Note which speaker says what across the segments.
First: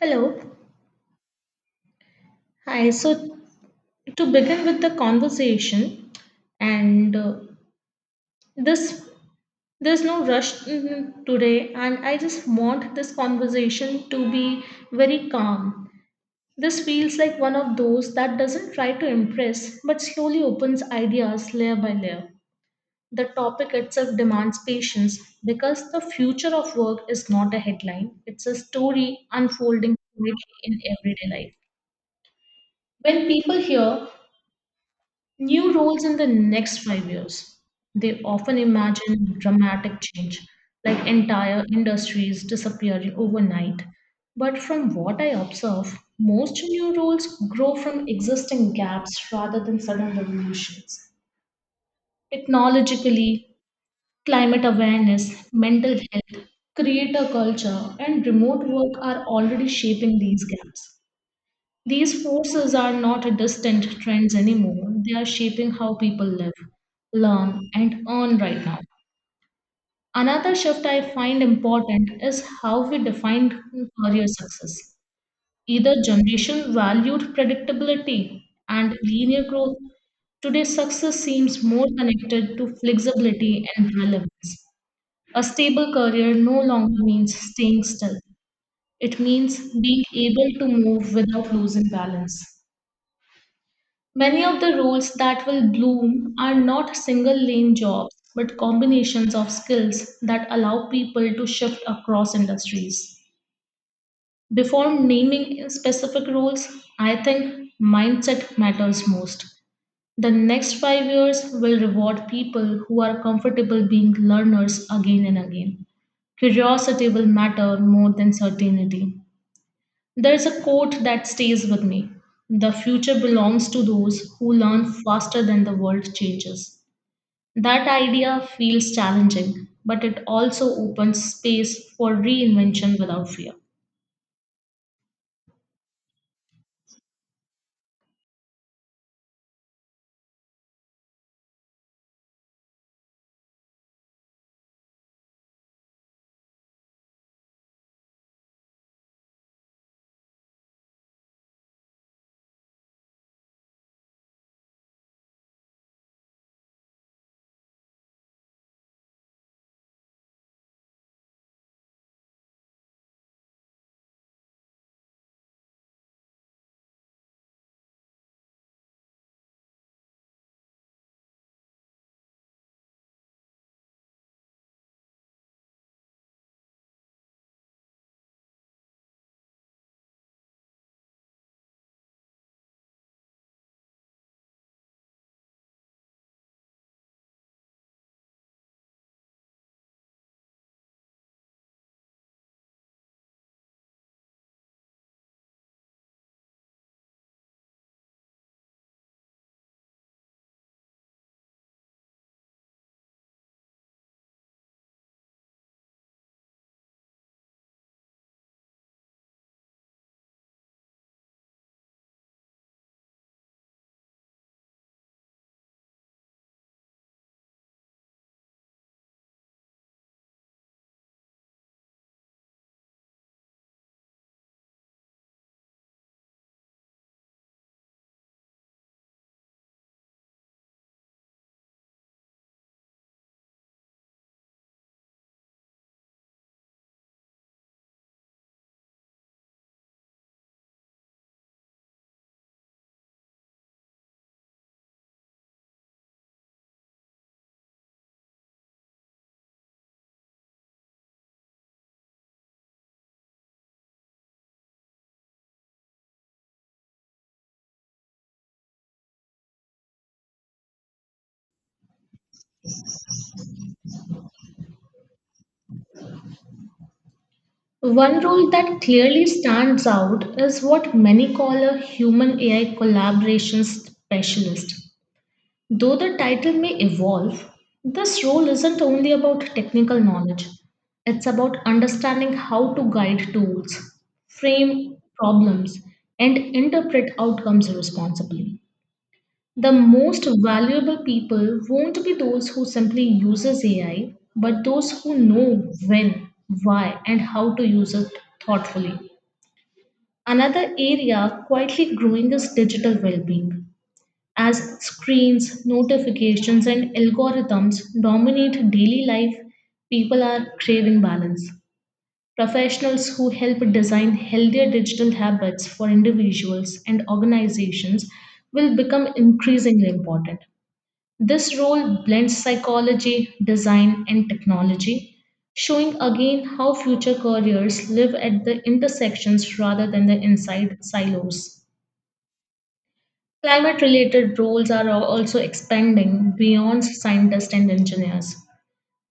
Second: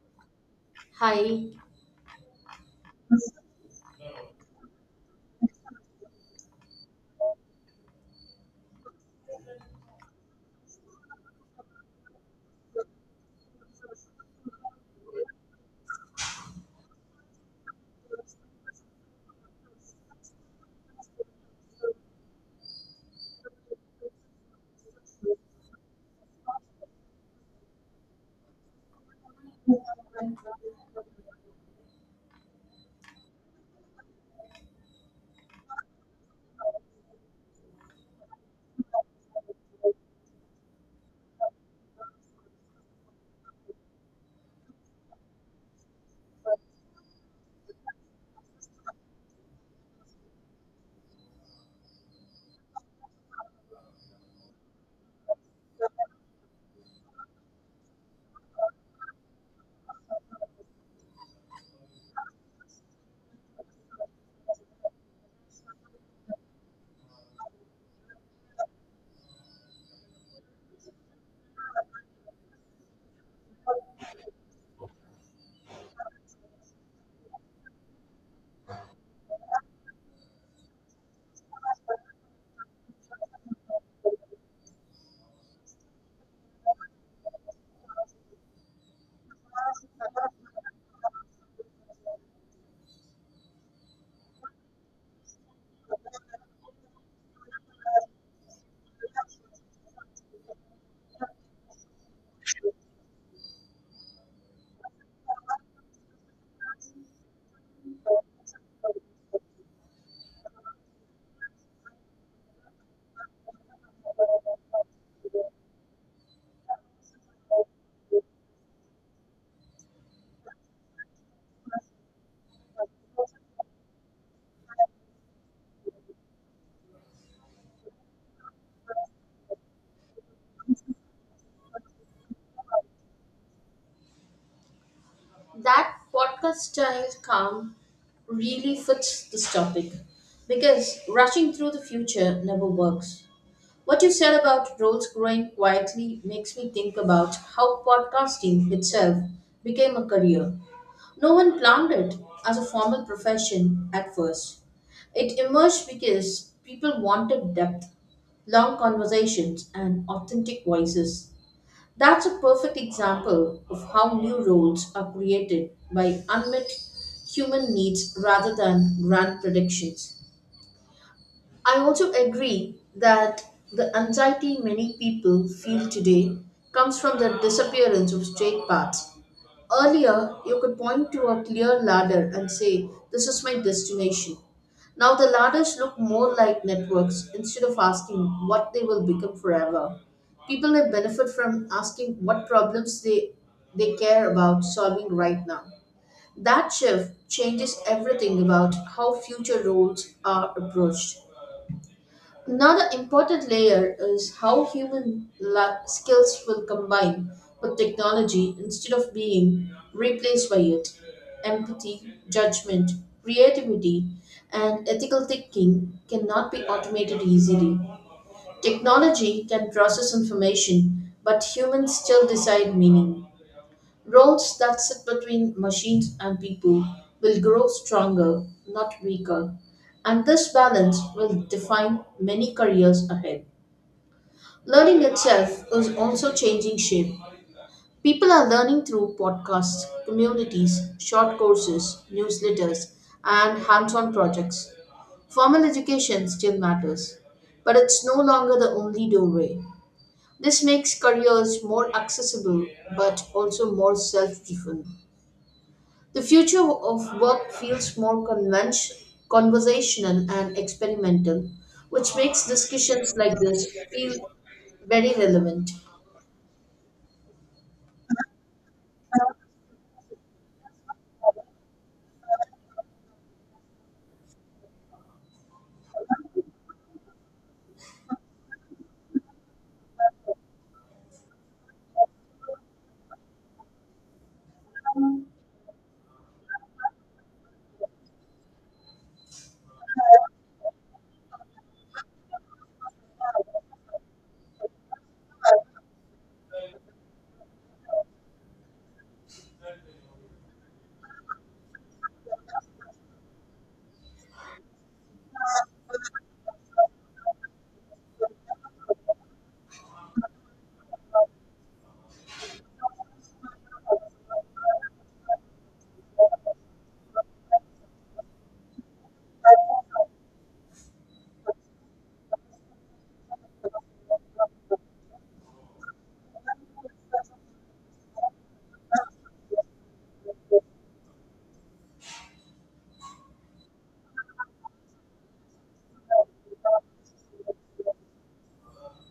Speaker 1: Hello.
Speaker 2: Hi,
Speaker 1: Hi. So to begin with the conversation, and this there's no rush today, and I just want this conversation to be very calm. This feels like one of those that doesn't try to impress but slowly opens ideas layer by layer. The topic itself demands patience because the future of work is not a headline, it's a story unfolding quietly in everyday life. When people hear new roles in the next 5 years. They often imagine dramatic change, like entire industries disappearing overnight. But from what I observe, most new roles grow from existing gaps rather than sudden revolutions. Technologically, climate awareness, mental health, creator culture, and remote work are already shaping these gaps. These forces are not distant trends anymore. They are shaping how people live, learn, and earn right now. Another shift I find important is how we defined career success. Either generation valued predictability and linear growth. Today, success seems more connected to flexibility and relevance. A stable career no longer means staying still, it means being able to move without losing balance. Many of the roles that will bloom are not single lane jobs, but combinations of skills that allow people to shift across industries. Before naming specific roles, I think mindset matters most. The next 5 years will reward people who are comfortable being learners again and again. Curiosity will matter more than certainty. There's a quote that stays with me: the future belongs to those who learn faster than the world changes. That idea feels challenging, but it also opens space for reinvention without fear.
Speaker 2: that podcast style calm really fits this topic because rushing through the future never works. What you said about roles growing quietly makes me think about how podcasting itself became a career. No one planned it as a formal profession at first. It emerged because people wanted depth, long conversations, and authentic voices. That's a perfect example of how new roles are created by unmet human needs rather than grand predictions. I also agree that the anxiety many people feel today comes from the disappearance of straight paths. Earlier, you could point to a clear ladder and say, this is my destination. Now, the ladders look more like networks instead of asking what they will become forever. People may benefit from asking what problems they care about solving right now. That shift changes everything about how future roles are approached. Another important layer is how skills will combine with technology instead of being replaced by it. Empathy, judgment, creativity, and ethical thinking cannot be automated easily. Technology can process information, but humans still decide meaning. Roles that sit between machines and people will grow stronger, not weaker, and this balance will define many careers ahead. Learning itself is also changing shape. People are learning through podcasts, communities, short courses, newsletters, and hands on projects. Formal education still matters, but it's no longer the only doorway. This makes careers more accessible but also more self driven. The future of work feels more conversational and experimental, which makes discussions like this feel very relevant.
Speaker 1: One role that clearly stands out is what many call a human AI collaboration specialist. Though the title may evolve, this role isn't only about technical knowledge. It's about understanding how to guide tools, frame problems, and interpret outcomes responsibly. The most valuable people won't be those who simply uses AI, but those who know when, why, and how to use it thoughtfully. Another area quietly growing is digital well-being as screens, notifications, and algorithms dominate daily life, people are craving balance. Professionals who help design healthier digital habits for individuals and organizations will become increasingly important. This role blends psychology, design, and technology, showing again how future careers live at the intersections rather than the inside silos. Climate related roles are also expanding beyond scientists and engineers.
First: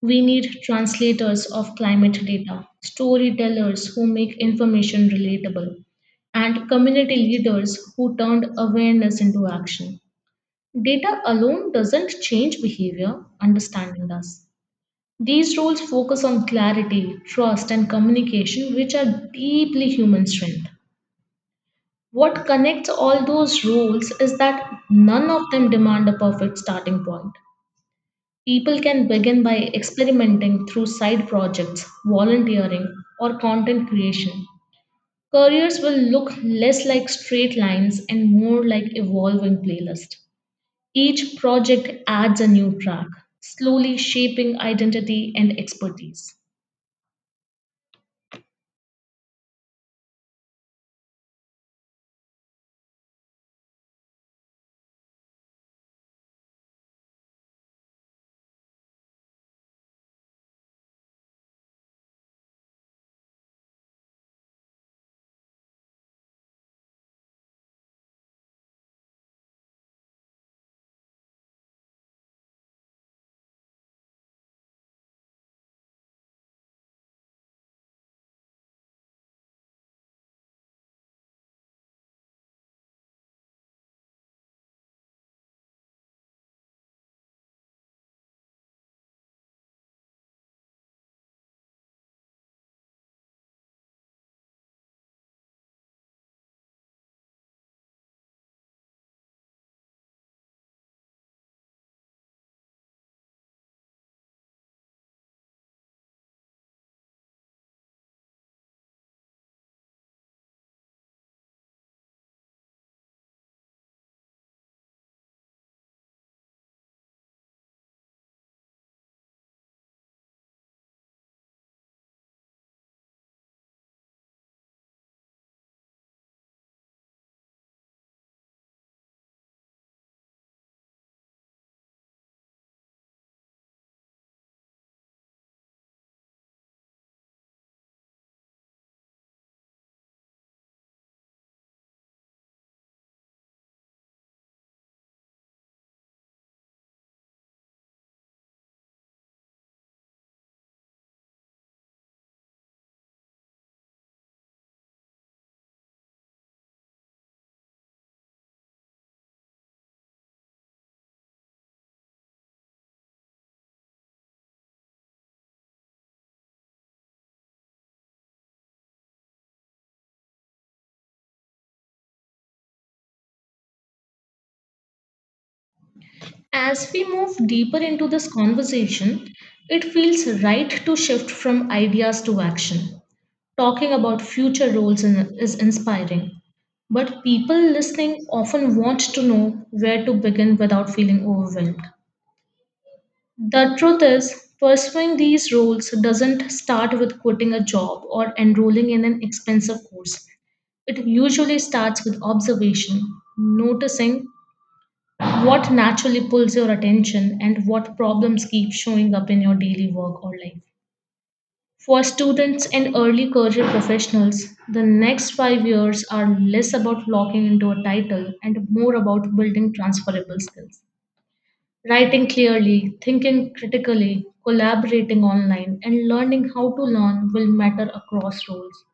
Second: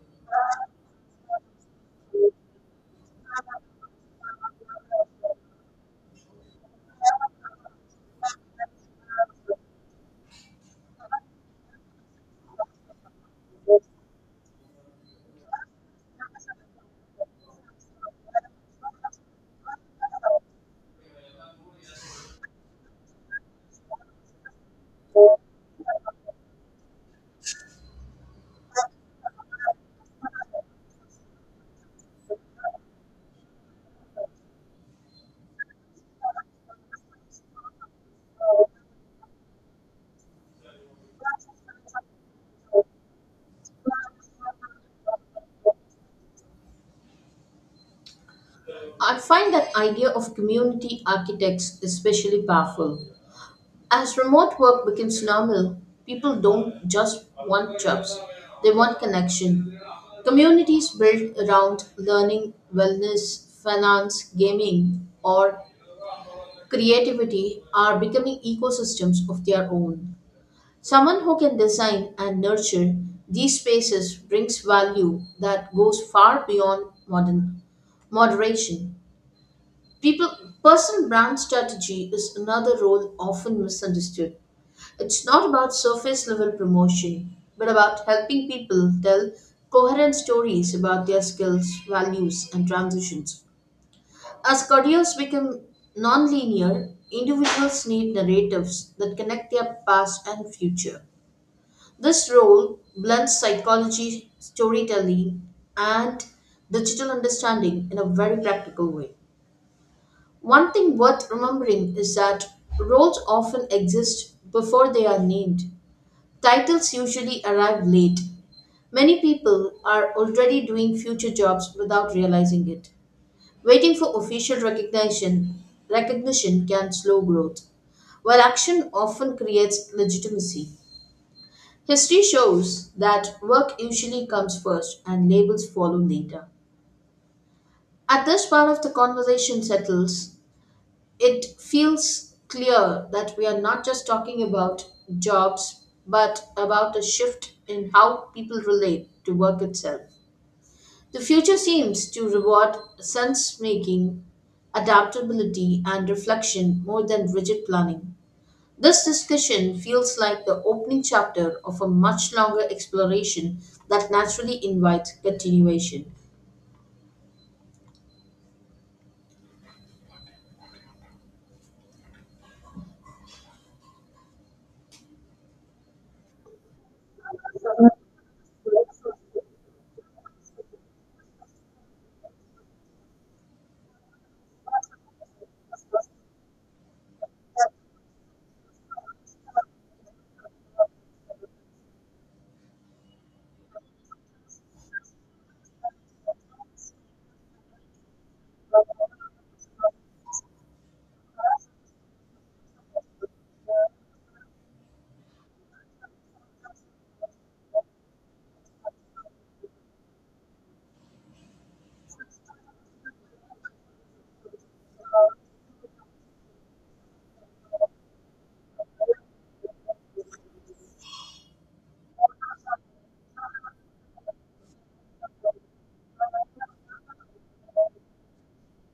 Speaker 1: We need translators of climate data, storytellers who make information relatable, and community leaders who turned awareness into action. Data alone doesn't change behavior, understanding does. These roles focus on clarity, trust, and communication, which are deeply human strength. What connects all those rules is that none of them demand a perfect starting point. People can begin by experimenting through side projects, volunteering, or content creation. Careers will look less like straight lines and more like evolving playlists. Each project adds a new track, slowly shaping identity and expertise.
Speaker 2: I find that idea of community architects especially powerful. As remote work becomes normal, people don't just want jobs, they want connection. Communities built around learning, wellness, finance, gaming, or creativity are becoming ecosystems of their own. Someone who can design and nurture these spaces brings value that goes far beyond modern moderation. People Personal brand strategy is another role often misunderstood. It's not about surface level promotion, but about helping people tell coherent stories about their skills, values, and transitions. As careers become non-linear, individuals need narratives that connect their past and future. This role blends psychology, storytelling, and digital understanding in a very practical way. One thing worth remembering is that roles often exist before they are named. Titles usually arrive late. Many people are already doing future jobs without realizing it. Waiting for official recognition can slow growth, while action often creates legitimacy. History shows that work usually comes first and labels follow later. At this part of the conversation settles, it feels clear that we are not just talking about jobs, but about a shift in how people relate to work itself. The future seems to reward sense making, adaptability, and reflection more than rigid planning. This discussion feels like the opening chapter of a much longer exploration that naturally invites continuation.
Speaker 1: As we move deeper into this conversation, it feels right to shift from ideas to action. Talking about future roles in, is inspiring, but people listening often want to know where to begin without feeling overwhelmed. The truth is, pursuing these roles doesn't start with quitting a job or enrolling in an expensive course. It usually starts with observation, noticing what naturally pulls your attention and what problems keep showing up in your daily work or life. For students and early career professionals, the next 5 years are less about locking into a title and more about building transferable skills. Writing clearly, thinking critically, collaborating online, and learning how to learn will matter across roles.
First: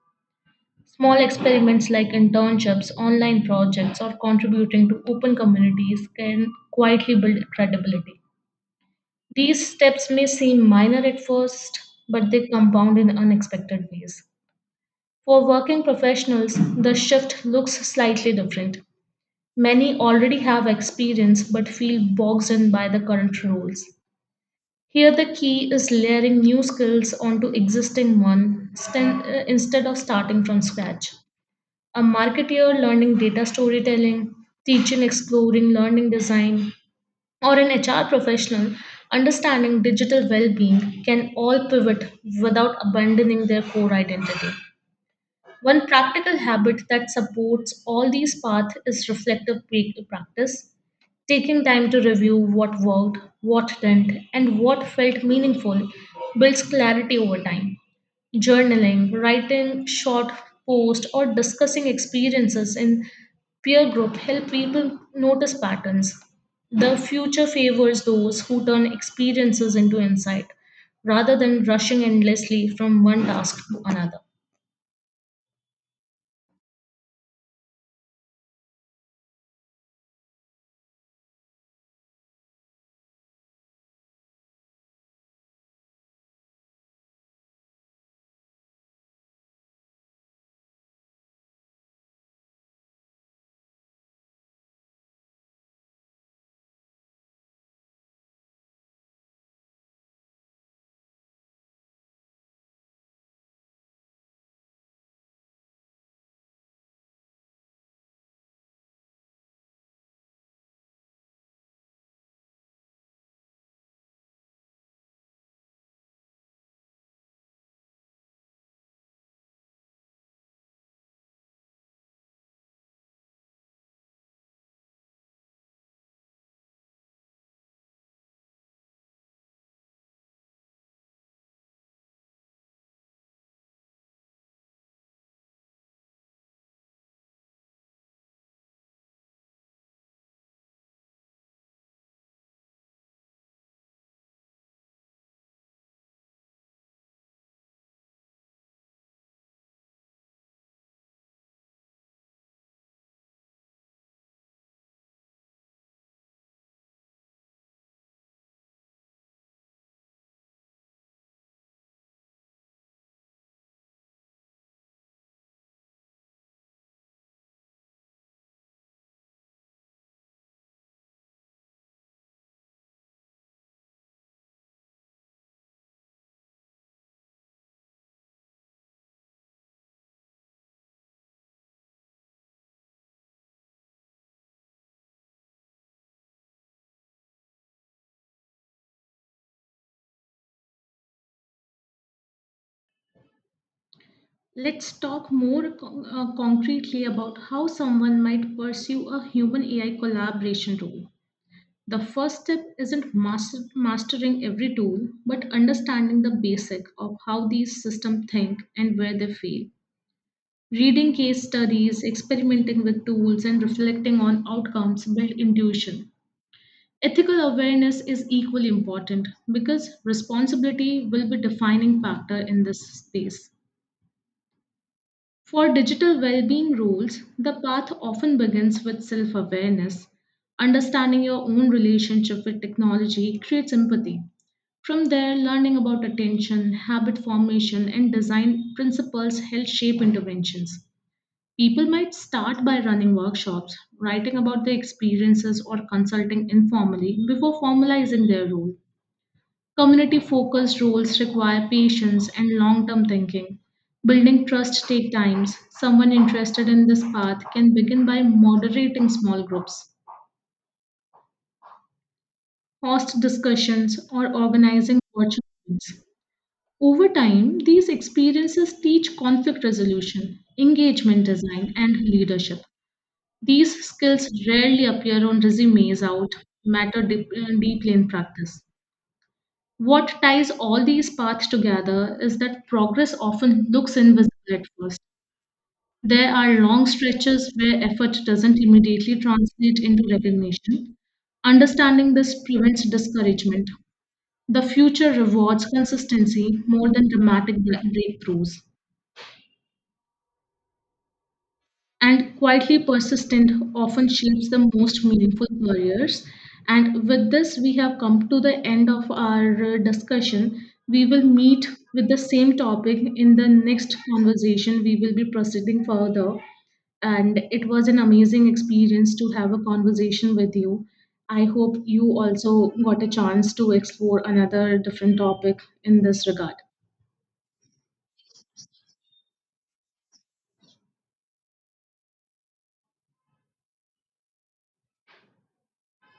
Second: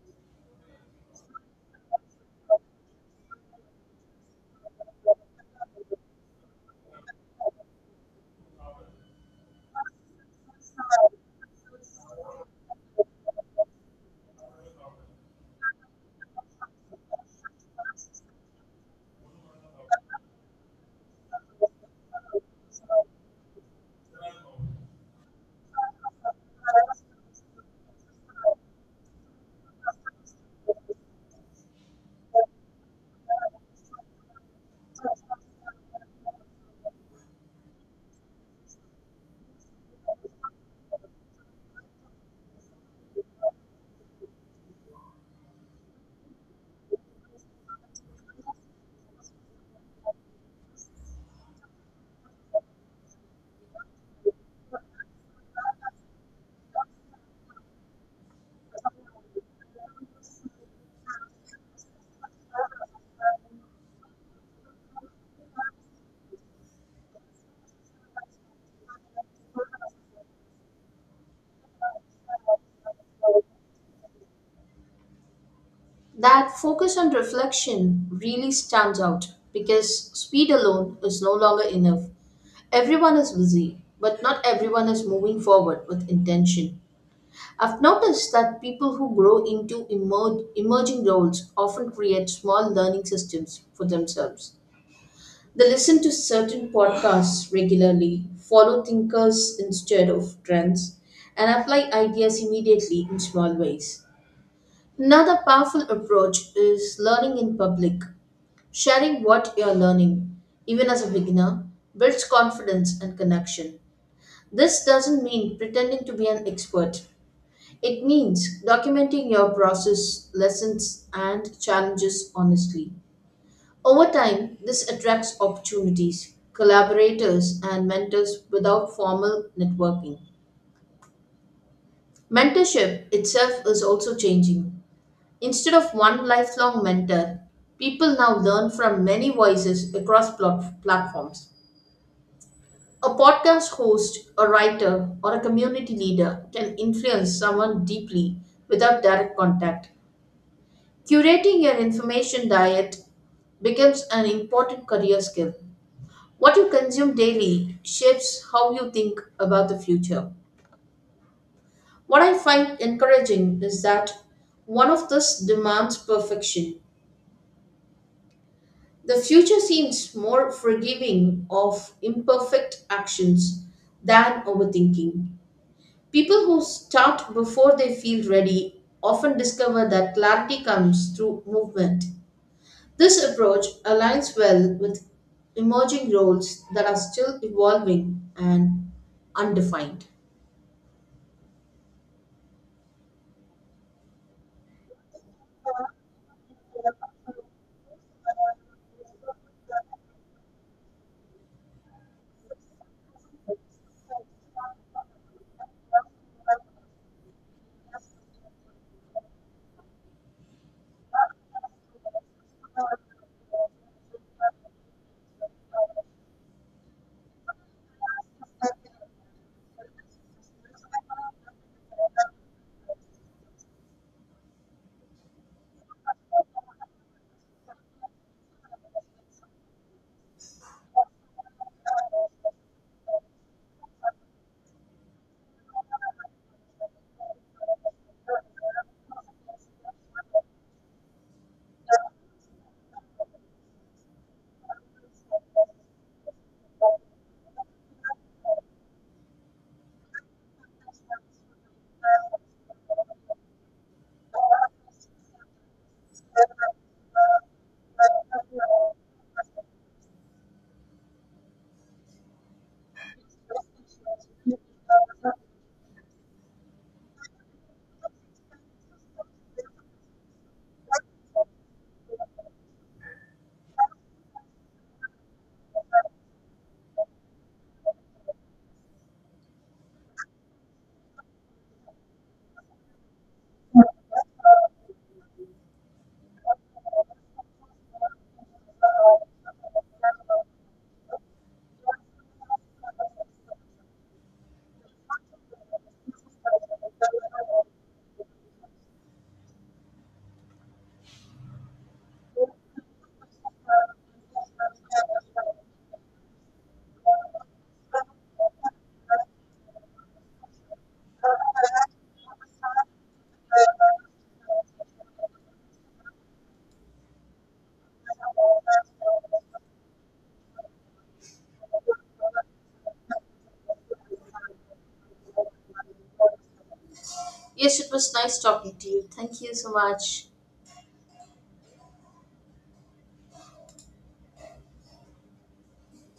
Speaker 1: Small experiments like internships, online projects, or contributing to open communities can quietly build credibility. These steps may seem minor at first, but they compound in unexpected ways. For working professionals, the shift looks slightly different. Many already have experience but feel bogged in by the current roles. Here, the key is layering new skills onto existing instead of starting from scratch. A marketeer learning data storytelling, teaching exploring learning design, or an HR professional understanding digital well being can all pivot without abandoning their core identity. One practical habit that supports all these paths is reflective practice, taking time to review what worked, what didn't, and what felt meaningful builds clarity over time. Journaling, writing short posts, or discussing experiences in peer group help people notice patterns. The future favors those who turn experiences into insight rather than rushing endlessly from one task to another.
Speaker 2: That focus on reflection really stands out because speed alone is no longer enough. Everyone is busy, but not everyone is moving forward with intention. I've noticed that people who grow into emerging roles often create small learning systems for themselves. They listen to certain podcasts regularly, follow thinkers instead of trends, and apply ideas immediately in small ways. Another powerful approach is learning in public. Sharing what you're learning, even as a beginner, builds confidence and connection. This doesn't mean pretending to be an expert. It means documenting your process, lessons, and challenges honestly. Over time, this attracts opportunities, collaborators, and mentors without formal networking. Mentorship itself is also changing. Instead of one lifelong mentor, people now learn from many voices across platforms. A podcast host, a writer, or a community leader can influence someone deeply without direct contact. Curating your information diet becomes an important career skill. What you consume daily shapes how you think about the future. What I find encouraging is that one of this demands perfection. The future seems more forgiving of imperfect actions than overthinking. People who start before they feel ready often discover that clarity comes through movement. This approach aligns well with emerging roles that are still evolving and undefined.
Speaker 1: Let's talk more concretely about how someone might pursue a human AI collaboration role. The first step isn't mastering every tool, but understanding the basic of how these systems think and where they fail. Reading case studies, experimenting with tools, and reflecting on outcomes build intuition. Ethical awareness is equally important because responsibility will be defining factor in this space. For digital well-being rules, the path often begins with self-awareness. Understanding your own relationship with technology creates empathy. From there, learning about attention, habit formation, and design principles help shape interventions. People might start by running workshops, writing about their experiences, or consulting informally before formalizing their role. Community focused roles require patience and long term thinking. Building trust takes time. Someone interested in this path can begin by moderating small groups, host discussions, or organizing virtual meetings. Over time, these experiences teach conflict resolution, engagement design, and leadership. These skills rarely appear on resumes out, matter deeply in practice. What ties all these paths together is that progress often looks invisible at first. There are long stretches where effort doesn't immediately translate into recognition. Understanding this prevents discouragement. The future rewards consistency more than dramatic breakthroughs. And quietly persistent often shapes the most meaningful careers. And with this, we have come to the end of our discussion. We will meet with the same topic in the next conversation. We will be proceeding further. And it was an amazing experience to have a conversation with you. I hope you also got a chance to explore another different topic in this regard.
Speaker 2: Yes, it was nice talking to you. Thank you so much.